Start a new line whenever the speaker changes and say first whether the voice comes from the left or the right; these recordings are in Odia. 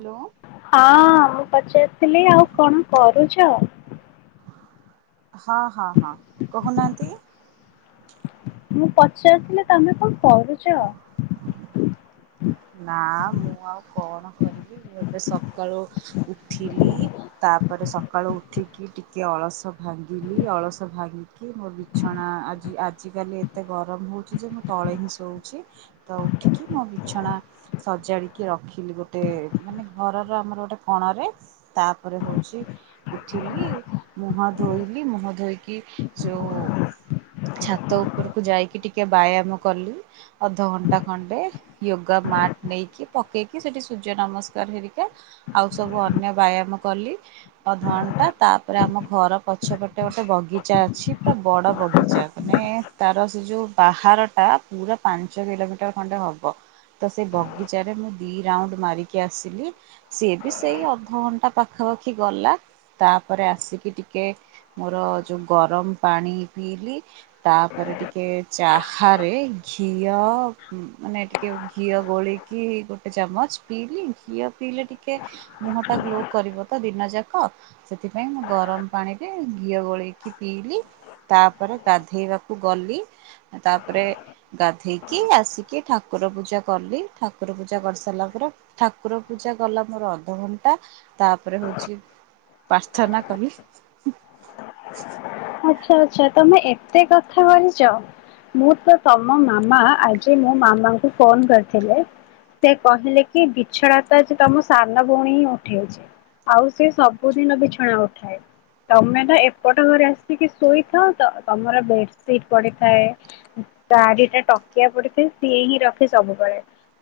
right: ହ୍ୟାଲୋ।
left: ହଁ ମୁଁ ପଚାରିଥିଲି ଆଉ କଣ କରୁଛ?
right: ହଁ ହଁ ହଁ କହୁନାହାନ୍ତି।
left: ମୁଁ ପଚାରୁଥିଲି ତମେ କଣ କରୁଛ?
right: ନା ମୁଁ ଆଉ କଣ କରିବି। ମୁଁ ଏବେ ସକାଳୁ ଉଠିଲି। ତାପରେ ସକାଳୁ ଉଠିକି ଟିକେ ଅଳସ ଭାଙ୍ଗିଲି ଅଳସ ଭାଙ୍ଗିକି ମୋ ବିଛଣା ଆଜି ଆଜିକାଲି ଏତେ ଗରମ ହେଉଛି ଯେ ମୁଁ ତଳେ ହିଁ ଶୋଉଛି। ତ ଉଠିକି ମୋ ବିଛଣା ସଜାଡ଼ିକି ରଖିଲି ଗୋଟେ ମାନେ ଘରର ଆମର ଗୋଟେ କଣରେ। ତାପରେ ହଉଛି ଉଠିଲି ମୁହଁ ଧୋଇଲି। ମୁହଁ ଧୋଇକି ଯୋଉ ଛାତ ଉପରକୁ ଯାଇକି ଟିକେ ବ୍ୟାୟାମ କଲି ଅଧଘଣ୍ଟା ଖଣ୍ଡେ। ଗା ମାଟ୍ ନେଇକି ପକେଇକି ସେଠି ସୂର୍ଯ୍ୟ ନମସ୍କାର ହେରିକା ଆଉ ସବୁ ଅନ୍ୟ ବ୍ୟାୟାମ କଲି। ଅଧଘଣ୍ଟା ତାପରେ ଆମ ଘର ପଛ ପଟେ ଗୋଟେ ବଗିଚା ଅଛି। ପୁରା ବଡ ବଗିଚା। ମାନେ ତାର ସେ ଯୋଉ ବାହାର ଟା ପୁରା ପାଞ୍ଚ କିଲୋମିଟର ଖଣ୍ଡେ ହବ। ତ ସେଇ ବଗିଚାରେ ମୁଁ ଦିଇ ରାଉଣ୍ଡ ମାରି କି ଆସିଲି ସିଏ ବି ସେଇ ଅଧଘଣ୍ଟା ପାଖାପାଖି ଆଖି ଗଲା ତାପରେ ଆସିକି ଟିକେ ମୋର ଯୋଉ ଗରମ ପାଣି ପିଇଲି। ତାପରେ ଟିକେ ଚାହାରେ ଘିଅ ମାନେ ଟିକେ ଘିଅ ଗୋଳେଇ କି ଗୋଟେ ଚାମଚ ପିଇଲି ଘିଅ ପିଇଲେ ଟିକେ ମୁହଁ ଟା ଗ୍ଲୋ କରିବ ତ ଦିନ ଯାକ। ସେଥିପାଇଁ ମୁଁ ଗରମ ପାଣିରେ ଘିଅ ଗୋଳେଇକି ପିଇଲି। ତାପରେ ଗାଧେଇବାକୁ ଗଲି। ତାପରେ ଗାଧେଇକି ଆସିକି ଠାକୁର ପୂଜା କଲି ଠାକୁର ପୂଜା କରିସାରିଲା ପରେ ଠାକୁର ପୂଜା ଗଲା ମୋର ଅଧଘଣ୍ଟା ତାପରେ ହଉଛି ପାର୍ଥନା କଲି।
left: ଆଚ୍ଛା ଆଚ୍ଛା ତମେ ଏତେ କଥା କରିଛ। ମୁଁ ତ ତମ ମାମା ଆଜି ମୋ ମାମାଙ୍କୁ ଫୋନ କରିଥିଲେ। ସେ କହିଲେ କି ବିଛଣା ତ ତମ ସାନ ଭଉଣୀ ହିଁ ଉଠେଇଛି। ଆଉ ସେ ସବୁଦିନ ବିଛଣା ଉଠାଏ। ତମେ ତ ଏପଟ ଘରେ ଆସି ସିକି ଶୋଇଥାଉ ତ ତମର ବେଡସିଟ୍ ପଡିଥାଏ। ଚାରିଟା ଟକିଆ ପଡିଥାଏ ସିଏ ହିଁ ରଖେ ସବୁବେଳେ।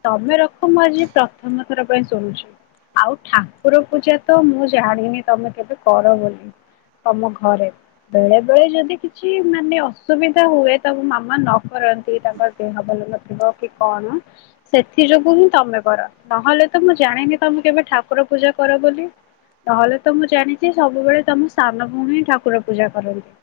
left: ତମେ ରଖ ମୁଁ ଆଜି ପ୍ରଥମ ଥର ପାଇଁ ଶୁଣୁଛି। ଆଉ ଠାକୁର ପୂଜା ତ ମୁଁ ଜାଣିନି ତମେ କେବେ କର ବୋଲି। ତମ ଘରେ। ବେଳେ ବେଳେ ଯଦି କିଛି ମାନେ ଅସୁବିଧା ହୁଏ। ତ ମାମା ନ କରନ୍ତି ତାଙ୍କର ଦେହ ଭଲ ନଥିଲେ କି କଣ? ସେଥି ଯୋଗୁ ହିଁ ତମେ କର ନହେଲେ ତ ମୁଁ ଜାଣିନି ତମେ କେବେ ଠାକୁର ପୂଜା କର ବୋଲି। ନହେଲେ ତ ମୁଁ ଜାଣିଛି ସବୁବେଳେ ତମ ସାନ ଭଉଣୀ ହିଁ ଠାକୁର ପୂଜା କରନ୍ତି।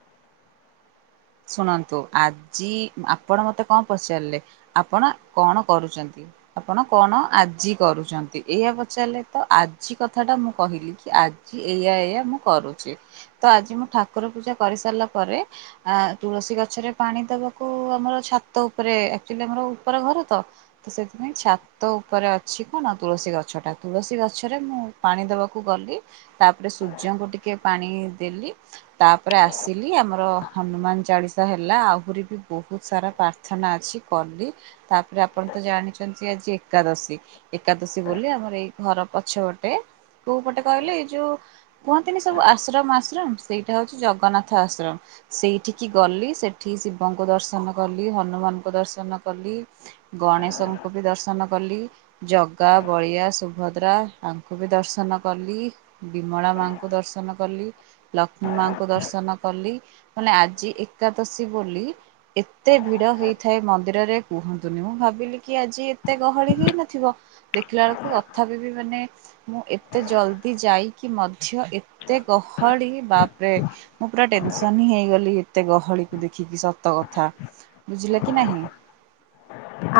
right: ଶୁଣନ୍ତୁ ଆଜି ଆପଣ ମତେ କଣ ପଚାରିଲେ ଆପଣ କଣ କରୁଛନ୍ତି? ଆପଣ କଣ ଆଜି କରୁଛନ୍ତି। ଏଇଆ ପଚାରିଲେ ତ ଆଜି କଥା ଟା ମୁଁ କହିଲି କି ଆ ଜି ଏଇଆ ଏଇୟା ମୁଁ କରୁଛି ତ ଆଜି ମୁଁ ଠାକୁର ପୂଜା କରିସାରିଲା ପରେ ଆ ତୁଳସୀ ଗଛରେ ପାଣି ଦବାକୁ ଆମର ଛାତ ଉପରେ ଆକ୍ଚୁଲି ଆମର ଉପରେ ଘର ତ। ତ ସେଥିପାଇଁ ଛାତ ଉପରେ ଅଛି କଣ ତୁଳସୀ ଗଛଟା। ତୁଳସୀ ଗଛରେ ମୁଁ ପାଣି ଦବାକୁ ଗଲି। ତାପରେ ସୂର୍ଯ୍ୟଙ୍କୁ ଟିକେ ପାଣି ଦେଲି। ତାପରେ ଆସିଲି ଆମର ହନୁମାନ ଚାଳିଶା ହେଲା। ଆହୁରି ବି ବହୁତ୍ ସାରା ପ୍ରାର୍ଥନା ଅଛି କଲି। ତାପରେ ଆପଣ ତ ଜାଣିଛନ୍ତି ଆଜି ଏକାଦଶୀ। ଏକାଦଶୀ ବୋଲି ଆମର ଏଇ ଘର ପଛପଟେ କୋଉ ପଟେ କହିଲେ ଏଇ ଯୋଉ କୁହନ୍ତିନି ସବୁ ଆଶ୍ରମ ଆଶ୍ରମ ସେଇଟା ହଉଚି ଜଗନ୍ନାଥ ଆଶ୍ରମ। ସେଇଠିକି ଗଲି ସେଠି ଶିବଙ୍କୁ ଦର୍ଶନ କଲି ହନୁମାନଙ୍କୁ ଦର୍ଶନ କଲି। ଗଣେଶଙ୍କୁ ବି ଦର୍ଶନ କଲି। ଜଗା, ବଳିଆ, ସୁଭଦ୍ରା ତାଙ୍କୁ ବି ଦର୍ଶନ କଲି। ବିମଳା ମାଙ୍କୁ ଦର୍ଶନ କଲି। ଲକ୍ଷ୍ମୀ ମାଙ୍କୁ ଦର୍ଶନ କଲି। ମାନେ ଆଜି ଏକାଦଶୀ ବୋଲି ଏତେ ଭିଡ ହେଇଥାଏ ମନ୍ଦିରରେ କୁହନ୍ତୁନି। ମୁଁ ଭାବିଲି କି ଆଜି ଏତେ ଗହଳି ହେଇନଥିବ। ଦେଖିଲା ବେଳକୁ ତଥାପି ବି ମାନେ ମୁଁ ଏତେ ଜଲଦି ଯାଇକି ମଧ୍ୟ ଏ ଏତେ ଗହଳି ବାପ୍ ରେ ମୁଁ ପୁରା ଟେନସନ୍ ହିଁ ହେଇ ଗଲି ଏତେ ଗହଳିକୁ ଦେଖିକି ସତ କଥା ବୁଝିଲେ କି ନାହିଁ।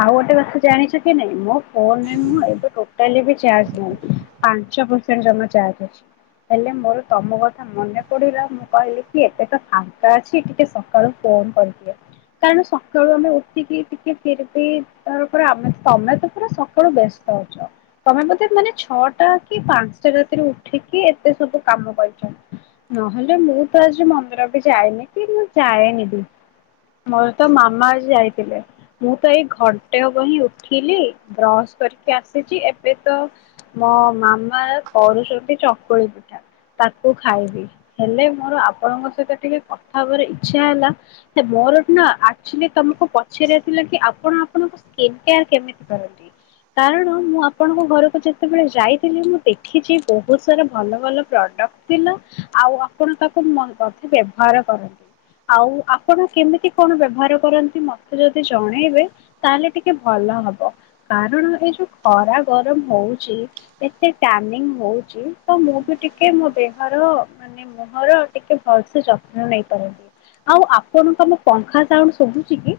left: ଆଉ ଗୋଟ କଥା ଜାଣିଚ କି ନାଇଁ ମୋ ଫୋନ୍ ରେ ନୁହଁ ଏବେ ଟୋଟାଲି ବି ଚାର୍ଜ ନାଇ। ପାଞ୍ଚ ପର୍ସେଣ୍ଟ ଜମା ଚାର୍ଜ ଅଛି। ହେଲେ ମୋର ତମ କଥା ମନେ ପଡିଲା ମୁଁ କହିଲି କି ଏବେ ତ ଫାଙ୍କା ଅଛି ଟିକେ ସକାଳୁ ଫୋନ କରିଦିଏ। କାରଣ ସକାଳୁ ଆମେ ଉଠିକି ଟିକେ ଫିର୍ ବି ତ ପରା ଆମେ ତମେ ତ ପୁରା ସକାଳୁ ବ୍ୟସ୍ତ ଅଛ। ତମେ ବୋଧେ ମାନେ ଛଅଟା କି ପାଞ୍ଚଟା ରାତିରେ ଉଠିକି ଏତେ ସବୁ କାମ କରିଚ। ନହେଲେ ମୁଁ ତ ଆଜି ମନ୍ଦିର ବି ଯାଏନି କି ମୁଁ ଯାଏନି ବି। ମୋର ତ ମାମା ଆଜି ଯାଇଥିଲେ। ମୁଁ ତ ଏଇ ଘଣ୍ଟେ ହବ ହିଁ ଉଠିଲି, ବ୍ରଶ କରିକି ଆସିଚି ଏବେ ତ ମୋ ମାମା କରୁଛନ୍ତି ଚକୁଳି ପିଠା। ତାକୁ ଖାଇବି। ହେଲେ ମୋର ଆପଣଙ୍କ ସହିତ ଟିକେ କଥା ହବାର ଇଚ୍ଛା ହେଲା ଏ ମୋର ନୁହଁ ଆକଚୁଆଲି ତମକୁ ପଚରିବା ଥିଲା କି ଆପଣ ଆପଣଙ୍କ ସ୍କିନ କେୟାର କେମିତି କରନ୍ତି? କାରଣ ମୁଁ ଆପଣଙ୍କ ଘରକୁ ଯେତେବେଳେ ଯାଇଥିଲି ମୁଁ ଦେଖିଚି ବହୁତ୍ ସାରା ଭଲ ଭଲ ପ୍ରଡ଼କ୍ଟ ଥିଲା। ଆଉ ଆପଣ ତାକୁ ବୋଧେ ବ୍ୟବହାର କରନ୍ତି। ଆଉ ଆପଣ କେମିତି କଣ ବ୍ୟବହାର କରନ୍ତି ମତେ ଯଦି ଜଣେଇବେ ତାହେଲେ ଟିକେ ଭଲ ହବ। କାରଣ ଏ ଯୋଉ ଖରା ଗରମ ହଉଚି ଏତେ ଟ୍ୟାନିଙ୍ଗ୍ ହଉଚି ତ ମୁଁ ବି ଟିକେ ମୋ ଦେହର ମାନେ ମୁହଁର ଟିକେ ଭଲସେ ଯତ୍ନ ନେଇପାରନ୍ତି। ଆଉ ଆପଣଙ୍କୁ ଆମ ମୁଁ ପଙ୍ଖା ସାଉଣ୍ଡ ଶୁଭୁଚି କି?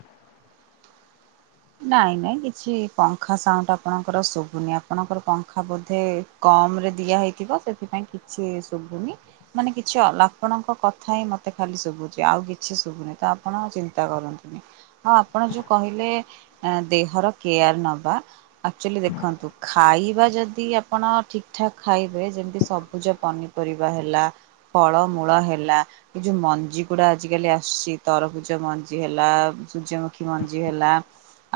right: ନାଇଁ ନାଇଁ କିଛି ପଙ୍ଖା ସାଉଣ୍ଡ ଆପଣଙ୍କର ଶୁବୁନି। ଆପଣଙ୍କର ପଙ୍ଖା ବୋଧେ କମ୍ ରେ ଦିଆହେଇଥିବ, ସେଥିପାଇଁ କିଛି ଶୁବୁନି। ମାନେ କିଛି ଆପଣଙ୍କ କଥା ହିଁ ମୋତେ ଖାଲି ଶୁବୁଚି। ଆଉ କିଛି ଶୁଭୁନି। ତ ଆପଣ ଚିନ୍ତା କରନ୍ତୁନି। ହଁ ଆପଣ ଯୋଉ କହିଲେ ଦେହର କେୟାର ନବା, ଆକଚୁଆଲି ଦେଖନ୍ତୁ ଖାଇବା ଯଦି ଆପଣ ଠିକ୍ ଠାକ୍ ଖାଇବେ ଯେମିତି ସବୁଜ ପନିପରିବା ହେଲା, ଫଳମୂଳ ହେଲା ଏ ଯୋଉ ମଞ୍ଜି ଗୁଡା ଆଜିିକାଲି ଆସୁଚି ତରଭୂଜ ମଞ୍ଜି ହେଲା, ସୂର୍ଯ୍ୟମୁଖୀ ମଞ୍ଜି ହେଲା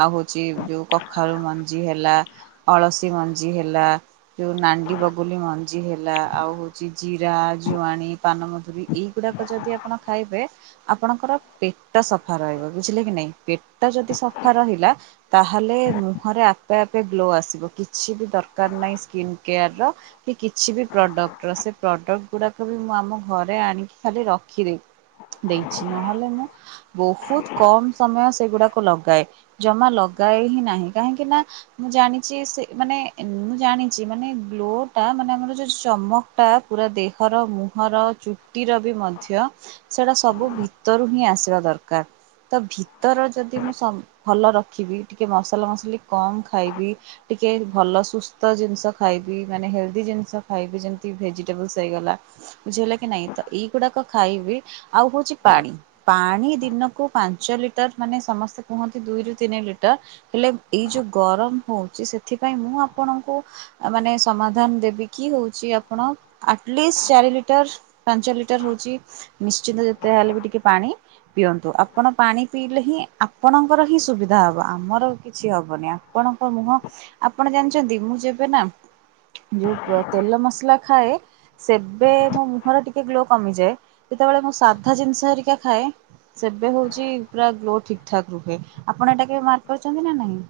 right: ଆଉ ହଉଛି ଯୋଉ କଖାରୁ ମଞ୍ଜି ହେଲା ଅଳସୀ ମଞ୍ଜି ହେଲା। ଯୋଉ ନାଣ୍ଡି ବଗୁଲି ମଞ୍ଜି ହେଲା ଆଉ ହଉଛି ଜିରା ଜୁଆଣି ପାନମଧୁରୀ ଏଇ ଗୁଡ଼ାକ ଯଦି ଆପଣ ଖାଇବେ। ଆପଣଙ୍କର ପେଟ ସଫା ରହିବ ବୁଝିଲେ କି ନାଇଁ ପେଟ ଯଦି ସଫା ରହି ଲା ତାହେଲେ ମୁହଁରେ ଆପେ ଆପେ ଗ୍ଲୋ ଆସିବ କିଛି ବି ଦର କାର୍ ନାଇଁ ସ୍କିନ୍ କେୟାର କି କିଛି ବି ପ୍ରଡ଼କ୍ଟର ସେ ପ୍ରଡ଼କ୍ଟ ଗୁଡ଼ାକବି ମୁଁ ଆମ ଘରେ ରେ ଆଣିକି ଖାଲି ରଖିଦେଇ ଦେଇଛି ନହେଲେ ମୁଁ ବହୁତ୍ କମ ସମୟ ସେଗୁଡାକ ଲଗାଏ। ଜମା ଲଗାଏ ହିଁ ନାହିଁ କାହିଁକି ନା ମୁଁ ଜାଣି ଚି ସେ ମାନେ ମୁଁ ଜାଣିଛି ମାନେ ଗ୍ଲୋ ଟା ମାନେ ଆମର ଯୋଉ ଚମକ ଟା ପୁରା ଦେହର ମୁହଁର ଚୁଟିର ବି ମଧ୍ୟ ସେଟା ସବୁ ଭିତରୁ ହିଁ ଆସିବା ଦରକାର ତ ଭିତର ଯଦି ମୁଁ ସବ ଭଲ ରଖିବି ଟିକେ ମସଲା ମସଲି କମ୍ ଖାଇବି। ଟିକେ ଭଲ ସୁସ୍ଥ ଜିନିଷ ଖାଇବି ମାନେ ହେଲ୍ଦି ଜିନିଷ ଖାଇବି ଯେମତି ଭେଜିଟେବଲ୍ସ ହେଇଗଲା। ବୁଝି ହେଲା କି ନାଇଁ ତ ଏଇଗୁଡାକ ଖାଇବି ଆଉ ହଉଛି ପାଣି। ପାଣି ଦିନକୁ ପାଞ୍ଚ ଲିଟର ମାନେ ସମସ୍ତେ କୁହନ୍ତି। ଦୁଇରୁୁ ତିନି ଲିଟର ହେଲେ ଏଇ ଯୋଉ ଗରମ ହଉଛି ସେଥିପାଇଁ ମୁଁ ଆପଣଙ୍କୁ ମାନେ ସମାଧାନ ଦେବି କିି ହଉଛି ଆପଣ ଆଟଲିଷ୍ଟ୍ ଚାରିି ଲିଟର ପାଞ୍ଚ ଲିଟର ହଉଛି ନିଶ୍ଚିନ୍ତ ଯେତେ ଯାହେଲେ ବି ଟିକେ ପାଣି ପିଅନ୍ତୁ ଆପଣ ପାଣି ପିଇଲେ ହିଁ ଆପଣ ଙ୍କର ହିଁ ସୁବିଧା ହବ ଆମର କିଛି ହବନି ଆପଣଙ୍କ ମୁହଁ ଆପଣ ଜାଣିଛନ୍ତି ମୁଁ ଯେବେ ନା ଯୋଉ ତେଲ ମସଲା ଖାଏ। ସେବେ ମୋ ମୁହଁରେ ଟିକେ ଗ୍ଲୋ କମିଯାଏ ଯେତେବେଳେ ମୁଁ ସାଧା ଜିନିଷ ହେରିକା ଖାଏ। ସେବେ ହଉଛି ପୁରା ଗ୍ଲୋ ଠିକ୍ ଠାକ୍ ରୁହେ ଆପଣ ଏଟା କେବେ ମାର୍କ କରିଛନ୍ତି ନା ନାଇଁ?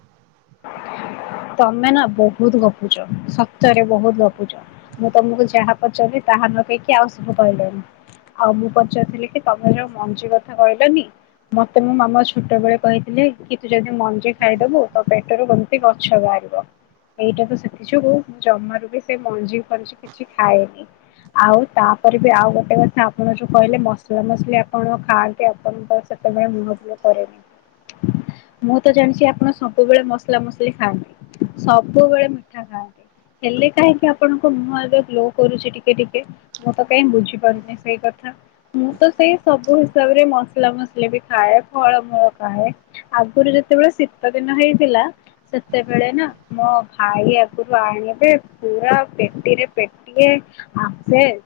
left: ତମେ ନା ବହୁତ୍ ଗପୁଚ ସତରେ ବହୁତ ଗପୁଚ। ମୁଁ ତମକୁ ଯାହା ପଚବି ତାହା ନକହିକି ଆଉ ସବୁ କହିଲଣି। ଆଉ ମୁଁ ପଚାରିଥିଲି କି ତମେ ଯୋଉ ମଞ୍ଜି କଥା କହିଲନି ମତେ ମୋ ମାମା ଛୋଟବେେଳେ କହିଥିଲେ କି ତୁ ଯଦି ମଞ୍ଜି ଖାଇଦବୁ ତ ପେଟରୁ କେମତି ଗ ଛ ବାହାରିବ। ଏଇଟା ତ ସେଥି ଯୋଗୁ ମୁଁ ଜମାରୁ ବି ସେ ମଞ୍ଜି ଫଞ୍ଜି କିଛି ଖାଏନି। ଆଉ ତାପରେ ବି ଆଉ ଗୋଟେ କଥା ଆପଣ ଯୋଉ କହିଲେ ମସଲା ମସଲି ଆପଣ ଖାଆନ୍ତି ଆପଣଙ୍କ ସେତେବେଳେ ମୁହଁ ଫୁଲ କରେନି ମୁଁ ତ ଜାଣିଛି ଆପଣ ସବୁବେଳେ ମସଲା ମସ ଖାଲି ଖାଆନ୍ତି ସବୁବେଳେ ମିଠା ଖାଆନ୍ତି। ହେଲେ କାହିଁକି ଆପଣଙ୍କ ମୁହଁ ଏବେ ଗ୍ଲୋ କରୁଛି ଟିକେ ଟିକେ? ମୁଁ ତ କାଇଁ ବୁଝିପାରୁନି ସେଇ କଥା? ମୁଁ ତ ସେଇ ସବୁ ହିସାବରେ ମସଲା ମସଲି ବି ଖାଏ ଫଳମୂଳ ଖାଏ। ଆଗରୁ ଯେତେବେଳେ ଶୀତ ଦିନ ହେଇଥିଲା। ସେତେବେଳେ ନା ମୋ ଭାଇ ଆଗରୁ ଆଣିବେ ପୁରା ପେଟିରେ ପେ ଟିଏ ଆପେଲ୍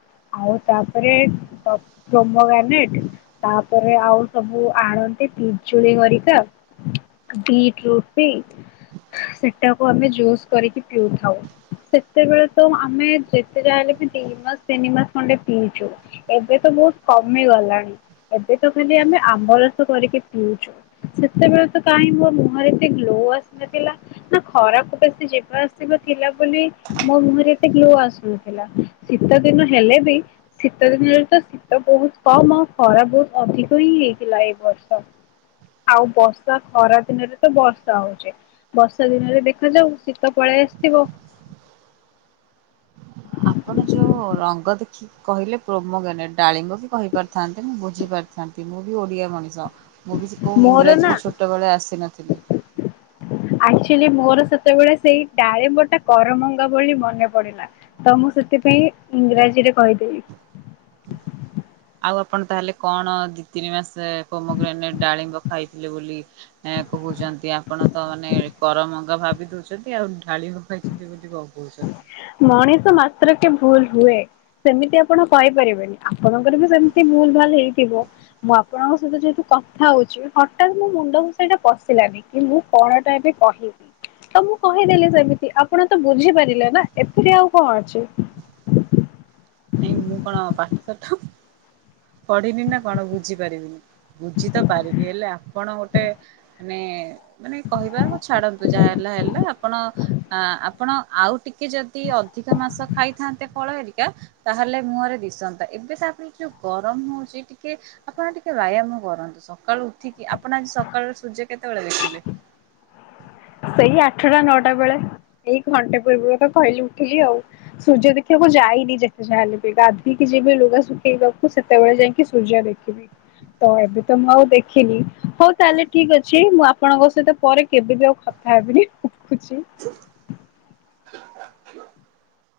left: ଆଉ ତାପରେ ପ ପ୍ରୋମୋଗ୍ରାନେଟ୍। ତାପରେ ଆଉ ସବୁ ଆଣନ୍ତି ପିଜୁଳି ହରିକା। ବିଟ୍ ରୁଟ୍ ବି। ସେଟାକୁ ଆମେ ଜୁସ୍ କରିକି ପିଉଥାଉ। ସେତେବେଳେ ତ ଆମେ ଯେତେ ଯାହା ହେଲେ ବି ଦି ମାସ ତିନି ମାସ ଖଣ୍ଡେ ପିଇଛୁ। ଏବେ ତ ବହୁତ୍ କମି ଗଲାଣି ଏବେ ତ ଖାଲି ଆମେ ଆମ୍ବ ରସ କରିକି ପିଉଛୁ। ସେତେବେଳେ ତ କାଇଁ ମୋ ମୁହଁରେ ଏତେ ଗ୍ଲୋ ଆସିନଥିଲା? ନା ଖରାକୁ ବେଶୀ ଯିବା ଆସିବା ଥିଲା ବୋଲି ମୋ ମୁହଁରେ ଏତେ ଗ୍ଲୋ ଆସୁନଥିଲା। ଶୀତ ଦିନ ହେଲେ ବି, ଶୀତ ଦିନରେ ତ ତ ବହୁତ କମ୍ ଆଉ ଖରା ବହୁତ ଅଧିକ ହିଁ ହେଇଥିଲା ଏ ବର୍ଷ। ଆଉ ବର୍ଷା, ଖରା ଦିନରେ ତ ବର୍ଷା ହଉଛି। ବର୍ଷା ଦିନରେ ଦେଖାଯାଉ ଶୀତ ପଳେଇ ଆସିଥିବ।
right: ଆପଣ ଯୋଉ ରଙ୍ଗ ଦେଖିକି କହିଲେ ପ୍ରୋମୋଗାନେଟ୍, ଡାଳିମ୍ବ ବି କହିପାରି ଥାନ୍ତେ। ମୁଁ ବୁଝିପାରି ଥାନ୍ତି। ମୁଁ ବି ଓଡ଼ିଆ ମଣିଷ। ମୁଁ କିଛି କୋଉ
left: ମୋର ନା
right: ଇଂରାଜୀରୁ ଛୋଟବେଳେ ଆସିନଥିଲି।
left: ଆକ୍ଚୁଲି ମୋର ସେତେବେଳେ ସେଇ ଡାଳିମ୍ବଟା କରମଙ୍ଗା ବୋଲି ମନେ ପଡିଲା। ତ ମୁଁ ସେଥିପାଇଁ ଇଂରାଜୀରେ କହିଦେଲି।
right: ଆଉ ଆପଣ ତାହେଲେ କଣ ଦିଇ, ତିନି ମାସ ପ୍ରୋମୋଗ୍ରାନେଟ୍ ଡାଳିମ୍ବ ଖାଇଥିଲେ ବୋଲି ଏ କହୁଛନ୍ତି। ଆପଣ ତ ମାନେ କରମଙ୍ଗା ଭାବି ଦଉଛନ୍ତି ଆଉ ଡାଳିମ୍ବ ଖାଇଛନ୍ତି ବୋଲି କଣ। [inaudible]
left: ମଣିଷ ମାତ୍ର କେ ଭୁଲ୍ ହୁଏ। ସେମିତି ଆପଣ କହି ପାରିବେନି। ଆପଣଙ୍କର ବି ସେମିତି ଭୁଲ୍ ଭାଲ୍ ହେଇଥିବ। ମୁଁ ଆପଣଙ୍କ ସହିତ ଯେହେତୁ କଥା ହଉଚି ହଠାତ୍ ମୋ ମୁଣ୍ଡକୁ ସେଇଟା ପଶିଲାନି, କି ମୁଁ କଣ ଟା ଏବେ କହିବି? ତ ମୁଁ କହିଦେଲି ସେମିତି। ଆପଣ ତ ବୁଝିପାରିଲେ ନା ଏଥିରେ ଆଉ କଣ ଅଛି?
right: ନାଇଁ ମୁଁ କଣ ପାଠଶାଠ ପଢିନି ନା କଣ ବୁଝି ପାରିବିନି? ବୁଝି ତ ପାରିବି, ହେଲେ ଆପଣ ଗୋଟେ ମାନେ ମାନେ କହିବା ହଉ ଛାଡ଼ନ୍ତୁ ଯାହା ହେଲା ହେଲା। ଆପଣ ଆଁ ଆପଣ ଆଉ ଟିକେ ଯଦି ଅଧିକ ମାସ ଖାଇଥାନ୍ତେ ଫଳ ହେରିକା ତାହେଲେ ମୁହଁରେ ଦିଶନ୍ତା। ଏବେ ତାପରେ ଯୋଉ ଗରମ ହଉଛି ଟିକେ ଆପଣ ଟିକେ ବାୟାମ କରନ୍ତୁ। ସକାଳୁ ଉଠିକି, ଆପଣ ଆଜି ସକାଳର ସୂର୍ଯ୍ୟ କେତେବେଳେ ଦେଖିଲେ?
left: ସେଇ ଆଠଟା ନଅଟା ବେଳେ। ଏଇ ଘଣ୍ଟେ ପୂର୍ବରୁ ତ କହିଲି ଉଠିଲି ଆଉ। ସୂର୍ଯ୍ୟ ଦେଖିବାକୁ ଯାଇନି ଯେତେ ଯାହା ହେଲେ ବି। ଗାଧୋଇକି ଯିବି ଲୁଗା ଶୁଖେଇବାକୁ ସେ ତେବେଳେ ଯାଇକି ସୂର୍ଯ୍ୟ ଦେଖିବି। ତ ଏବେ ତ ମୁଁ ଆଉ ଦେଖିନି। ହଉ ତାହେଲେ ଠିକ୍ ଅଛି ମୁଁ ଆପଣଙ୍କ ସହିତ ପରେ କେବେ ବି ଆଉ କ ଥା ହେବିନି ରଖୁଛି।